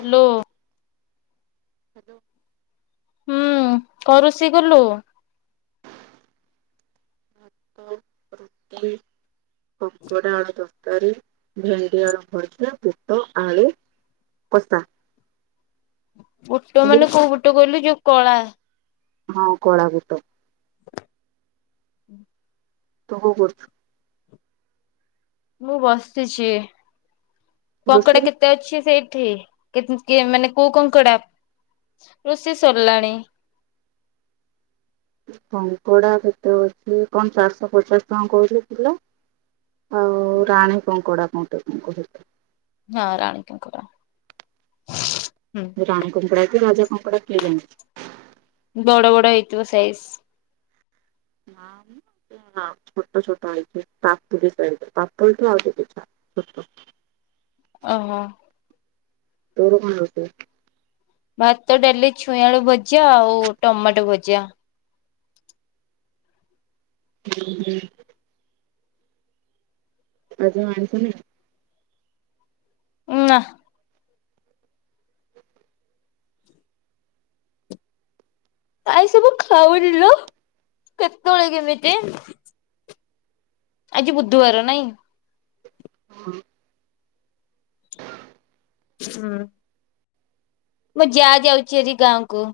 Hello. [inaudible] ହୁଁ କଣ ରୋଷେଇ କଲୁ? [unintelligible] କଙ୍କଡା ଆଳୁ ତରକାରୀ ଭେଣ୍ଡି ଆଳୁ ଭଜା ବୁଟ ଆଳୁ କଷା ବୁଟ ତୁ ମାନେ କୋଉ ବୁଟ କହୀଲୁ ଯୋଉ କଳା ହଁ କଳାବୁଟ ହୁଁ। ତୁ କଣ କରଛୁ? ମୁଁ ବସିଛି କଙ୍କଡା ରୋଷେଇ କେତେ ଅଛି ସେଇ ଟି ତେ ମାନେ କୋଉ କଙ୍କଡା? ରୋଷେଇ ସରିଲାଣି। [inaudible] କଙ୍କଡା କେତେ ଅଛି କଣ ଚାର୍ଷ ପଚାଶ ଟଙ୍କା କହୁଥିଲେ କିଲୋ। ଆଉ ରାଣୀ କଙ୍କଡା ଗୋଟେ ତାଙ୍କ ଭିତରୁ ହଁ ରାଣୀ କଙ୍କଡା। ହୁଁ ରାଣୀ କଙ୍କଡା କି ରାଜା କଙ୍କଡ଼ା କିଏ ଜାଣେ? ବଡ଼ ବଡ଼ ହେଇଥିବ ସାଇଜ଼ ଛୋଟ ଛୋଟ ହେଇଥିବ ପାପୁଲି ସାଇଜ଼ ପପୁଲି ଠୁ ଆହୁରି ଛୋଟ। ଛୋଟ ଓହୋ। ତୋର କଣ ରୋଷେଇ? ଭାତ ଡାଲି ଛୁଇଁ ଆଳୁ ଭଜା ଆଉ ଟମାଟୋ ଭଜା ହ ହ ଆଜି ଆଉ ଆଇଁଶ ନାହିଁ? ନାହା ଆଇଁସ ମୁ ଖାଉନିଲୋ କେତେବେଳେ କେମିତି ଆଜି ବୁଧୁ ବାର ନାଇଁ? ଉଁ। ହୁଁ ମୁଁ ଯା ଯାଉଛି ଆଜି ଗାଁକୁ।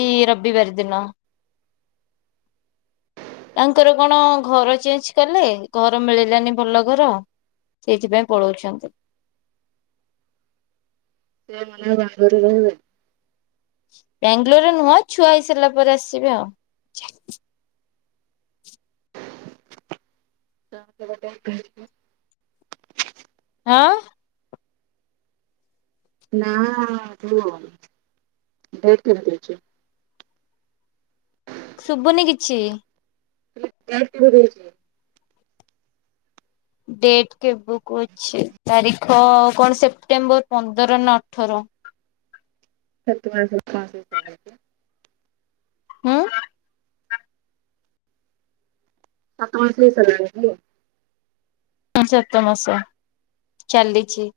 ଏଇ ରବିିବାର ଦିନ। ତାଙ୍କର କଣ ଘର ଚେଞ୍ଜ କଲେ ଘର ମିଳିଲାନି ଭଲ ଘର। ସେଇଥିପାଇଁ ପଳଉଛନ୍ତି। ନନାଙ୍କ ବାହାଘର କୁ ରହିବେ। ବାଙ୍ଗାଲୋରରେ ନୁହଁ ଛୁଆ ହେଇସାରିଲା ପରେ ଆସିବେ ଆଉ। ସେ ଗୋଟେ ଅଘାସୁର। ହାଁ। ନାଆ ସେ ଯୋଉ ଦେହ କେମିତି ଅଛି। ଶୁବୁନି କିଛି। [unintelligible] ଡେଟ୍ କେବେକୁ ଅଛି ତାରିଖ କଣ ସେପ୍ଟେମ୍ବର ପନ୍ଦର ନା ଅଠର। ସେଥିପାଇଁ ସେ ଲୋକ ଆସିଥିଲା ଦେଖୁନୁ। ହୁଁ। [unintelligible] ସାତ ମାସ ଚାଲିଛି।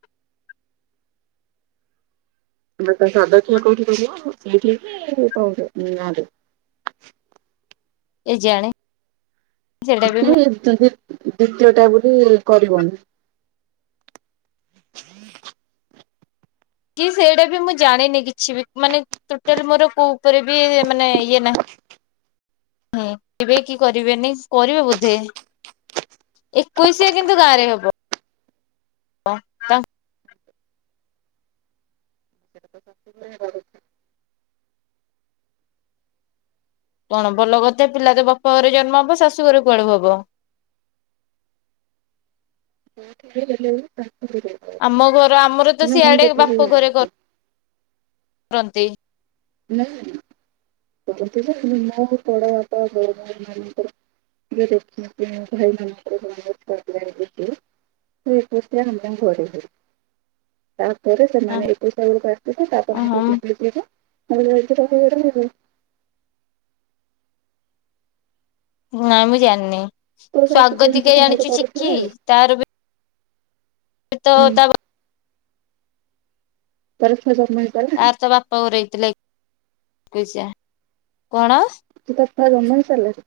ଲୋକ ସାଦଖିଆ କୋଉଠି କରିବ ଏଇଠିକି ତମ ଗାଁରେ। [inaudible] ଏ ଜାଣେ। ତୁ କାଇଁ ଏତେ ଦବୁ। ଦ୍ଵିତୀୟ ଟା ବୋଲି କରିବନି। କି ସେଇଟା ବି ମୁଁ ଜାଣିନି କିଛି ବି ମାନେ ଟୋଟାଲ ମୋର କୋଉ ଉପରେ ବି ମାନେ ଇଏ ନାହିଁ। ହୁଁ ଏବେ କି କରିବେନି କରିବେ ବୋଧେ। ଏକୋଇସିଆ କିନ୍ତୁ ଗାଁରେ ହବ। ହଁ ତା କଣ ଭଲ କଥା ପିଲା ତ ବାପା ଘରେ ଜନ୍ମ ହବ ଶାଶୁଘର କୁଆଡେ ହବ। କୋଉଠି ନେଲେ ତାକୁ ହିଁ ଦେଇଦେବ ଆମ ଘର ଆମର ତ ହେଲେ ମୁଁ ସିଆଡେ ଦେଖି ଥିଲି ଆଉ କିଏ। ରନ୍ତି। ନାଇଁ କରନ୍ତି ଯେ ହେଲେ ମୋ ବଡ଼ବାପା ବଡ଼ଭାଇମାନଙ୍କର [unintelligible] ଭାଇମାନଙ୍କର [unintelligible] [unintelligible] ତାଙ୍କ ଘରେ [unintelligible] ତାପରେ ହଁ ସେମାନେ ଏକୋଇଶା ବେଳକୁ ଆସିଥିଲେ ତାପରେ ହଁ। [unintelligible] ନାଇଁ ମୁଁ ଜାଣିନି ତୋ ଶାଶୁ କେମିତି ସ୍ୱାଗତିକା କଣ ଗୋଟେ ଜାଣିଛୁ ଶି କିି କରୁଥିଲେ ଆଉ। ତାର ବି ସେ ତ ହୁଁ। ତା ବା ପରିକ୍ଷା ସବୁ ମିଳ ସାରିଲାଣି। ଇକ୍ କୋଇସା କଣ? [unintelligible] ଟିକି ଟୁ ଛୁଆ ଜନ୍ମ ହେସରଲାଣିି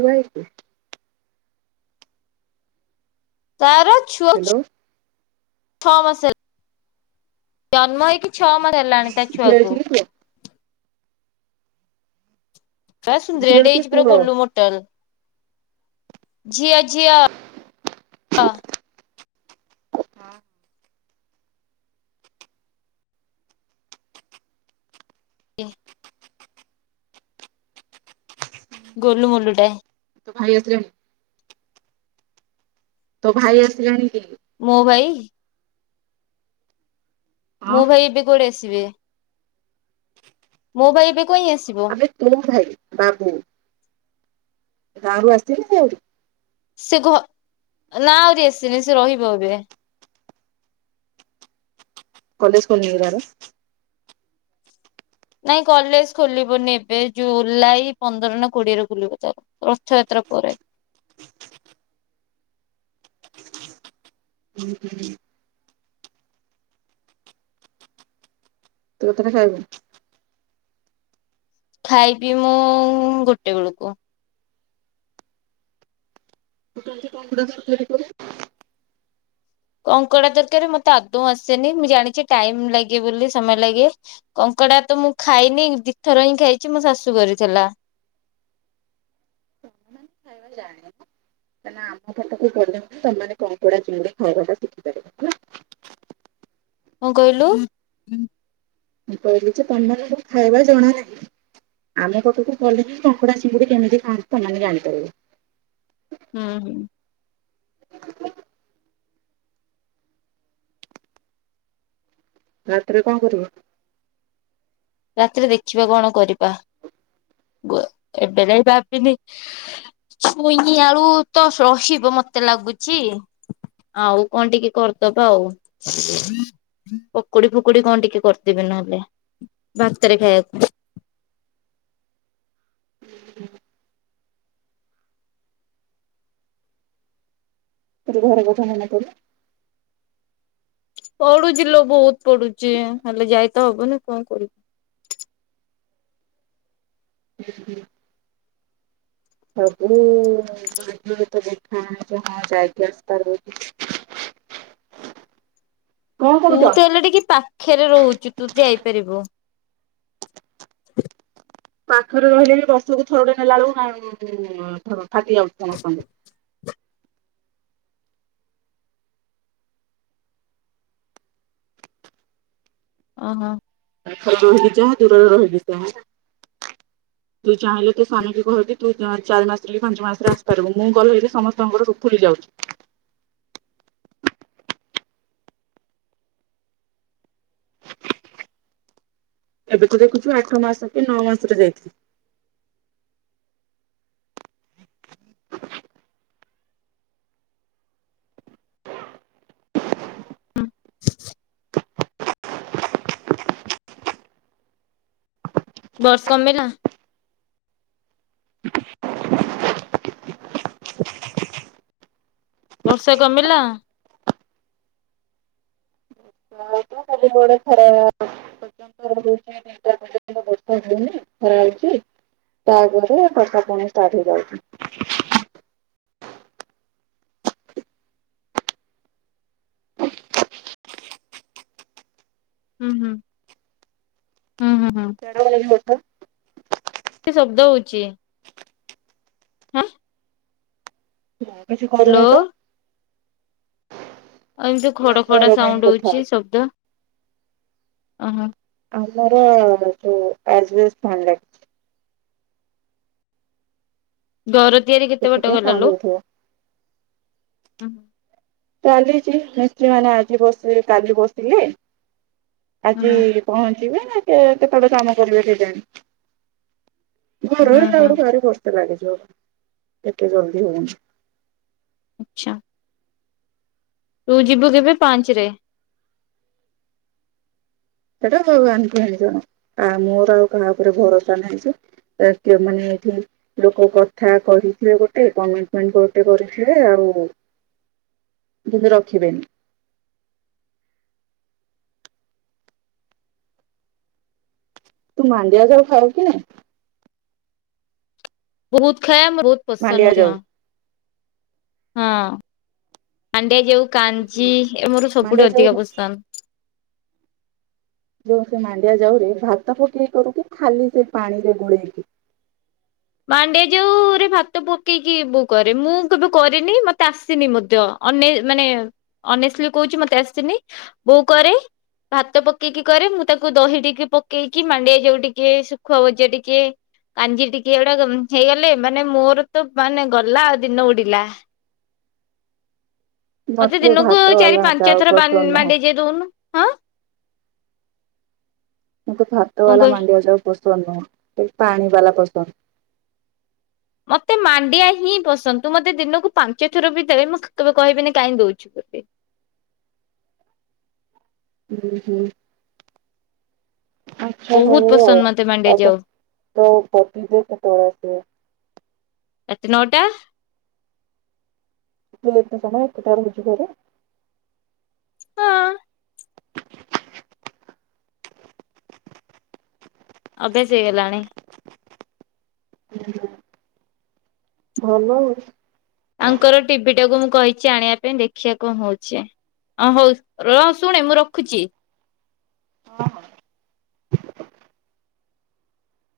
ଏଇ [unintelligible] ବାହକ ତାର ଛୁଅ ହ୍ୟାଲୋ ଛଅ ମାସ ହେଲା ଜନ୍ମ ହେଇକି ଛଅ ମାସ ହେଲାଣି ତା ଝିଅ ହେଇଛି ଛୁଆକୁ। କି ପୁଅ ପୁରା ଝିଅ ସୁନ୍ଦରିଆଟିଏ କି ହେଇଚି ପୁରା ପୁଅ? ଗୋଲୁ ମୋଟଲ। ଝିଅ ଝିଅ। ହଁ। [inaudible] ଗୋଲୁ ମଲୁ ଟାଏ। ତ ଭାଇ ଆସିଲାଣି। ତୋ ଭାଇ ଆସିଲାଣି କି? ମୁଁବାଇ? ମୁଁ ହଁ ଭାଇ ଏବେ କୁଆଡ଼େ ଆସିବେ, ମୋ ଭାଇ ଏବେ କାଇଁ ଆସିବ ଆ-ମେ ଦୁଇ ଭାଇ, ବାବୁ ଗାଁ ରୁ ଆସିଥିଲେ ଯାଇ ସେ ଘ ନା ଆହୁରି ଆସିନି ସେ ରହିବ ଏବେ। ହ କଲେଜ ଖୋଲିନି କି ତାର? ନାଇଁ କଲେଜ ଖୋଲିବନି ଏବେ ଜୁଲାଇ ପନ୍ଦର ନା କୋଡିଏରେ ଖୋଲିବ ତାଉ ରଥଯାତ୍ରା ପରେ ହୁଁ ହୁ ହୁଁ। ତୁ କତଟ ଖାଇବୁ? ଖାଇବି ମୁଁ ଗୋଟେ ବେଳକୁ କଣ ଗୋଟେ ତରକାରି କର କଙ୍କଡା ତରକାରି ମତେ ଆଦୌ ଆସେନି ମୁଁ ଜାଣିଚି ଟାଇମ ଲାଗେ ବୋଲି ସମୟ ଲାଗେ କଙ୍କ କଙ୍କଡା ତ ମୁଁ ଖାଇନି ଦି ଥର ହିଁ ଖାଇଚି ମୋ ଶାଶୁ କରିଥିଲା। [inaudible] ଖାଇବା ଜାଣେ କାହିଁକିନା ଆମ ପାଟକୁ ପଢିଆ ସେମାନେ କମ୍ପଡା ଚିଙ୍ଗୁଡି ଖାଇବା ଟା ଶିଖି ପାରିବ ହେଲା। ହଁ କହିଲୁ। ମୁଁ କହିଲି ଯେ ତମମାନଙ୍କୁ ଖାଇବା ଜଣା ନାହିଁ। ଆମେ କଟକୁ ଗଲେ ହି କଙ୍କୁଡା ସିଙ୍ଗୁଡି କେମିତି କଣ ତମେ ଜାଣିପାରିବୁ। ହୁଁ ହୁଁ। ରାତିରେ କଣ କରିବ? ରାତିରେ ଦେଖିବା କଣ କରିବା ଗ ଏବେ ଯାଇ ଭାବିନି ଛୁଇଁନି ଆଉ ତ ରହିବ। ମତେ ଲାଗୁଛି ଆଉ କଣ ଟିକେ କରିଦବା ଆଉ । ପକୁଡି ଫୁକୁଡି କଣ ଟିକେ କରିଦେବି ନହେଲେ । ଭାତରେ ଖାଇବାକୁ। ମୋତେ ଘରେ କଥା ମନେ ପଇଲା। ପଢୁଛି ଲୋ ବହୁତ ପଢୁଛି ହେଲେ ଯାଇତ ହବନି କଣ କରିବୁ । [inaudible] ସବୁ ଭାଗ୍ୟରେ ତ ଲେଖା ଯାହା ଯାଇକି ଆସିପାରିବ । [inaudible] କଣ ତୁ କହୁଛ? ତ ହେଲେ ଟିକେ ପାଖରେ ରହୁଛୁ ତୁ ଯାଇପାରିବୁ । [inaudible] ପାଖରେ ରହିଲେ ବି ବର୍ଷକୁ ଥରଟେ ନେଲା ବେଳକୁ ଗାନ୍ ଫାଟି ଯାଉଛି ସମସ୍ତଙ୍କର। [inaudible] ଓ ହୋ। ପାଖରେ ରହିଲେ ଯାହା ଦୂରରେ ରହିବି ତାହା ତୁ ଚାହିଁଲେ ତ ସ୍ବାମୀକୁ କହିକି ତୁ ଚାରି ମାସରେ କି ପାଞ୍ଚ ମାସରେ ଆସିପାରିବୁ । ମୁଁ କହିଲେ ସମସ୍ତଙ୍କର ସବୁ ଉତୁରୀ ଯାଉଛି । [inaudible] [inaudible] ଏବେ ତ ଦେଖୁଛୁ ଆଠ ମାସ କି ନଅ ମାସରେ ଯାଇଥିଲି । ବର୍ଷ ମେଲା ବର୍ଷା କମିଲା? [unintelligible] କମୁନି ଖରା ହେଉଛି। ତାପରେ ବର୍ଷା ପୁଣି ଷ୍ଟାର୍ଟ ହେଇଯାଉଚି । ହୁଁ ହୁଁ ହୁଁ ହୁଁ ହୁଁ । ମୋର ଏ ମତ ଶବ୍ଦ ହଉଚି। ହୁଁ। ମୁଁ କିଛି କରୁନି ତ। ଆଉ ଏମିତି ଇୟର ଖଡ଼ ଫୋନ ଖଡ଼ ଲଗେଇକି ସାଉଣ୍ଡ କଥା ହଉଛି ଶବ୍ଦ ଓହୋ। ଆମର ଯଉ ଆଜବେଷ୍ଟ ଫୋନ୍ ଲାଗିଚି। ଘର ତିଆରି କେତେ ବାଟ ସେଥିପାଇଁ ଗଲା ସାଉଣ୍ଡ ଲ। ହଉଥିବ ଚାଲିଛି ମିସ୍ତ୍ରୀ ମାନେ ଆଜି ବସିଲେ କାଲି ବସିଲେ । ହୁଁ ଆଜି ପହଞ୍ଚିବେ ନା କେ କେତେବେଳେ କାମ କରିବେ କେଜାଣି। ହୁଁ ଘଡ଼ଘଡି ହୁଁ ତାପରେ ସିଆଡେ ବର୍ଷା ଲାଗିଛି । ଏତେ ଜଲଦି ହଉନି। ଆଚ୍ଛା । ତୁ ଯିବୁ କେବେ ପାଞ୍ଚରେ । ସେଟା ଆଉ ପାଞ୍ଚ ଜଣ ମୋର ଆଉ କାହା ଉପରେ ଭରସା ନାହିଁ ଯେ ମାନେ ଏଠି ଲୋକ କଥା କହିଥିବେ ଗୋଟେ କମିଟମେଣ୍ଟ ଗୋଟେ କରିଥିବେ ଆଉ [inaudible] କିନ୍ତୁ ରଖିବେନି । [inaudible] ତୁ ମାଣ୍ଡିଆ ଯାଉ ଖାଉ କି ନାଇ । ବହୁତ ଖାଏ ବହୁତ ମାଣ୍ଡିଆ ପସନ୍ଦ ମଧ୍ୟ। ଯାଉ ହଁ ମାଣ୍ଡିଆ ଯଉ କାଞ୍ଜି ଏ ମୋର ମାଣ୍ଡିଆ ସବୁଠୁ ଯାଉ ଅଧିକା ପସନ୍ଦ। ଯୋଉ ସେ ମାଣ୍ଡିଆ ଯାଉରେ ଭାତ ପକେଇ କରୁ କି ଖାଲି ସେ ପାଣି ରେ ଗୋଳେଇକି। [inaudible] ମାଣ୍ଡିଆ ଯାଉରେ ଭାତ ପକେଇକି ବୋଉ କରେ ମୁଁ କେବେ କରିନି ମତେ ଆସିନି ମଧ୍ୟ ଅ ନେ ମାନେ ଅନେଷ୍ଟଲି କହୁଛି ମତେ ଆସେନି ବୋଉ କରେ। ଭାତ ପକେଇକି କରେ ମୁଁ ତାକୁ ଦହି ଟିକେ ପକେଇକି ମାଣ୍ଡିଆ ଯାଉ ଟିକେ ଶୁଖୁଆ ବଜା ଟିକେ କାଞ୍ଜି ଟିକେ ଏଗୁଡା ହେଇଗଲେ ମାନେ ମୋର ତ ମାନେ ଗଲା ଆଉ ଦିନ ଉଡ଼ିଲା। ମତେ ଦିନକୁ ଭାତ ଚାରି ବାଲା ପାଞ୍ଚ ଯାଉ ଥର ପସନ୍ଦ ନୁହଁ ମାଣ୍ଡିଆ ଯାଉ ଦଉନୁ ଆ। ମତେ ଭାତ ବାଲା କହିଲୁ ମାଣ୍ଡିଆ ଯାଉ ପସ ସନ୍ଦ୍ ନୁହ ପାଣି ବାଲା ପସନ୍ଦ। ମତେ ମାଣ୍ଡିଆ ହିଁ ପସନ୍ଦ ତୁ ମତେ ଦିନକୁ ପାଞ୍ଚ ଥର ବି ଦେ ମୁଁ କେବେ କହିବିନି କାହିଁ ଦଉଚୁ। [unintelligible] ହୁଁ ହୁଁ। ଆଛା ବହୁତ ହଉ ପସନ୍ଦ ମତେ ମାଣ୍ଡିଆ ଆଉ ଯାଉ ତ ପତିଦେବ କେତେବେଳେ ଆସିବେ। ରାତି ନଅଟା। ତୁ ଏତେ ସମୟ ଏକା ରହୁଛି ଘରେ। ହଁ ଅଭ୍ୟାସ ହେଇଗଲାଣି। ଉହୁଁ ଭଲ ଆଉ। ୟାଙ୍କର ଟିଭିଟାକୁ ମୁଁ କହିଛି ଆଣିବା ପାଇଁ ଦେଖିବା କଣ ହଉଚି। ଅ ହଉ ର ଶୁଣେ ମୁଁ ରଖୁଚି। ହଁ ହଁ।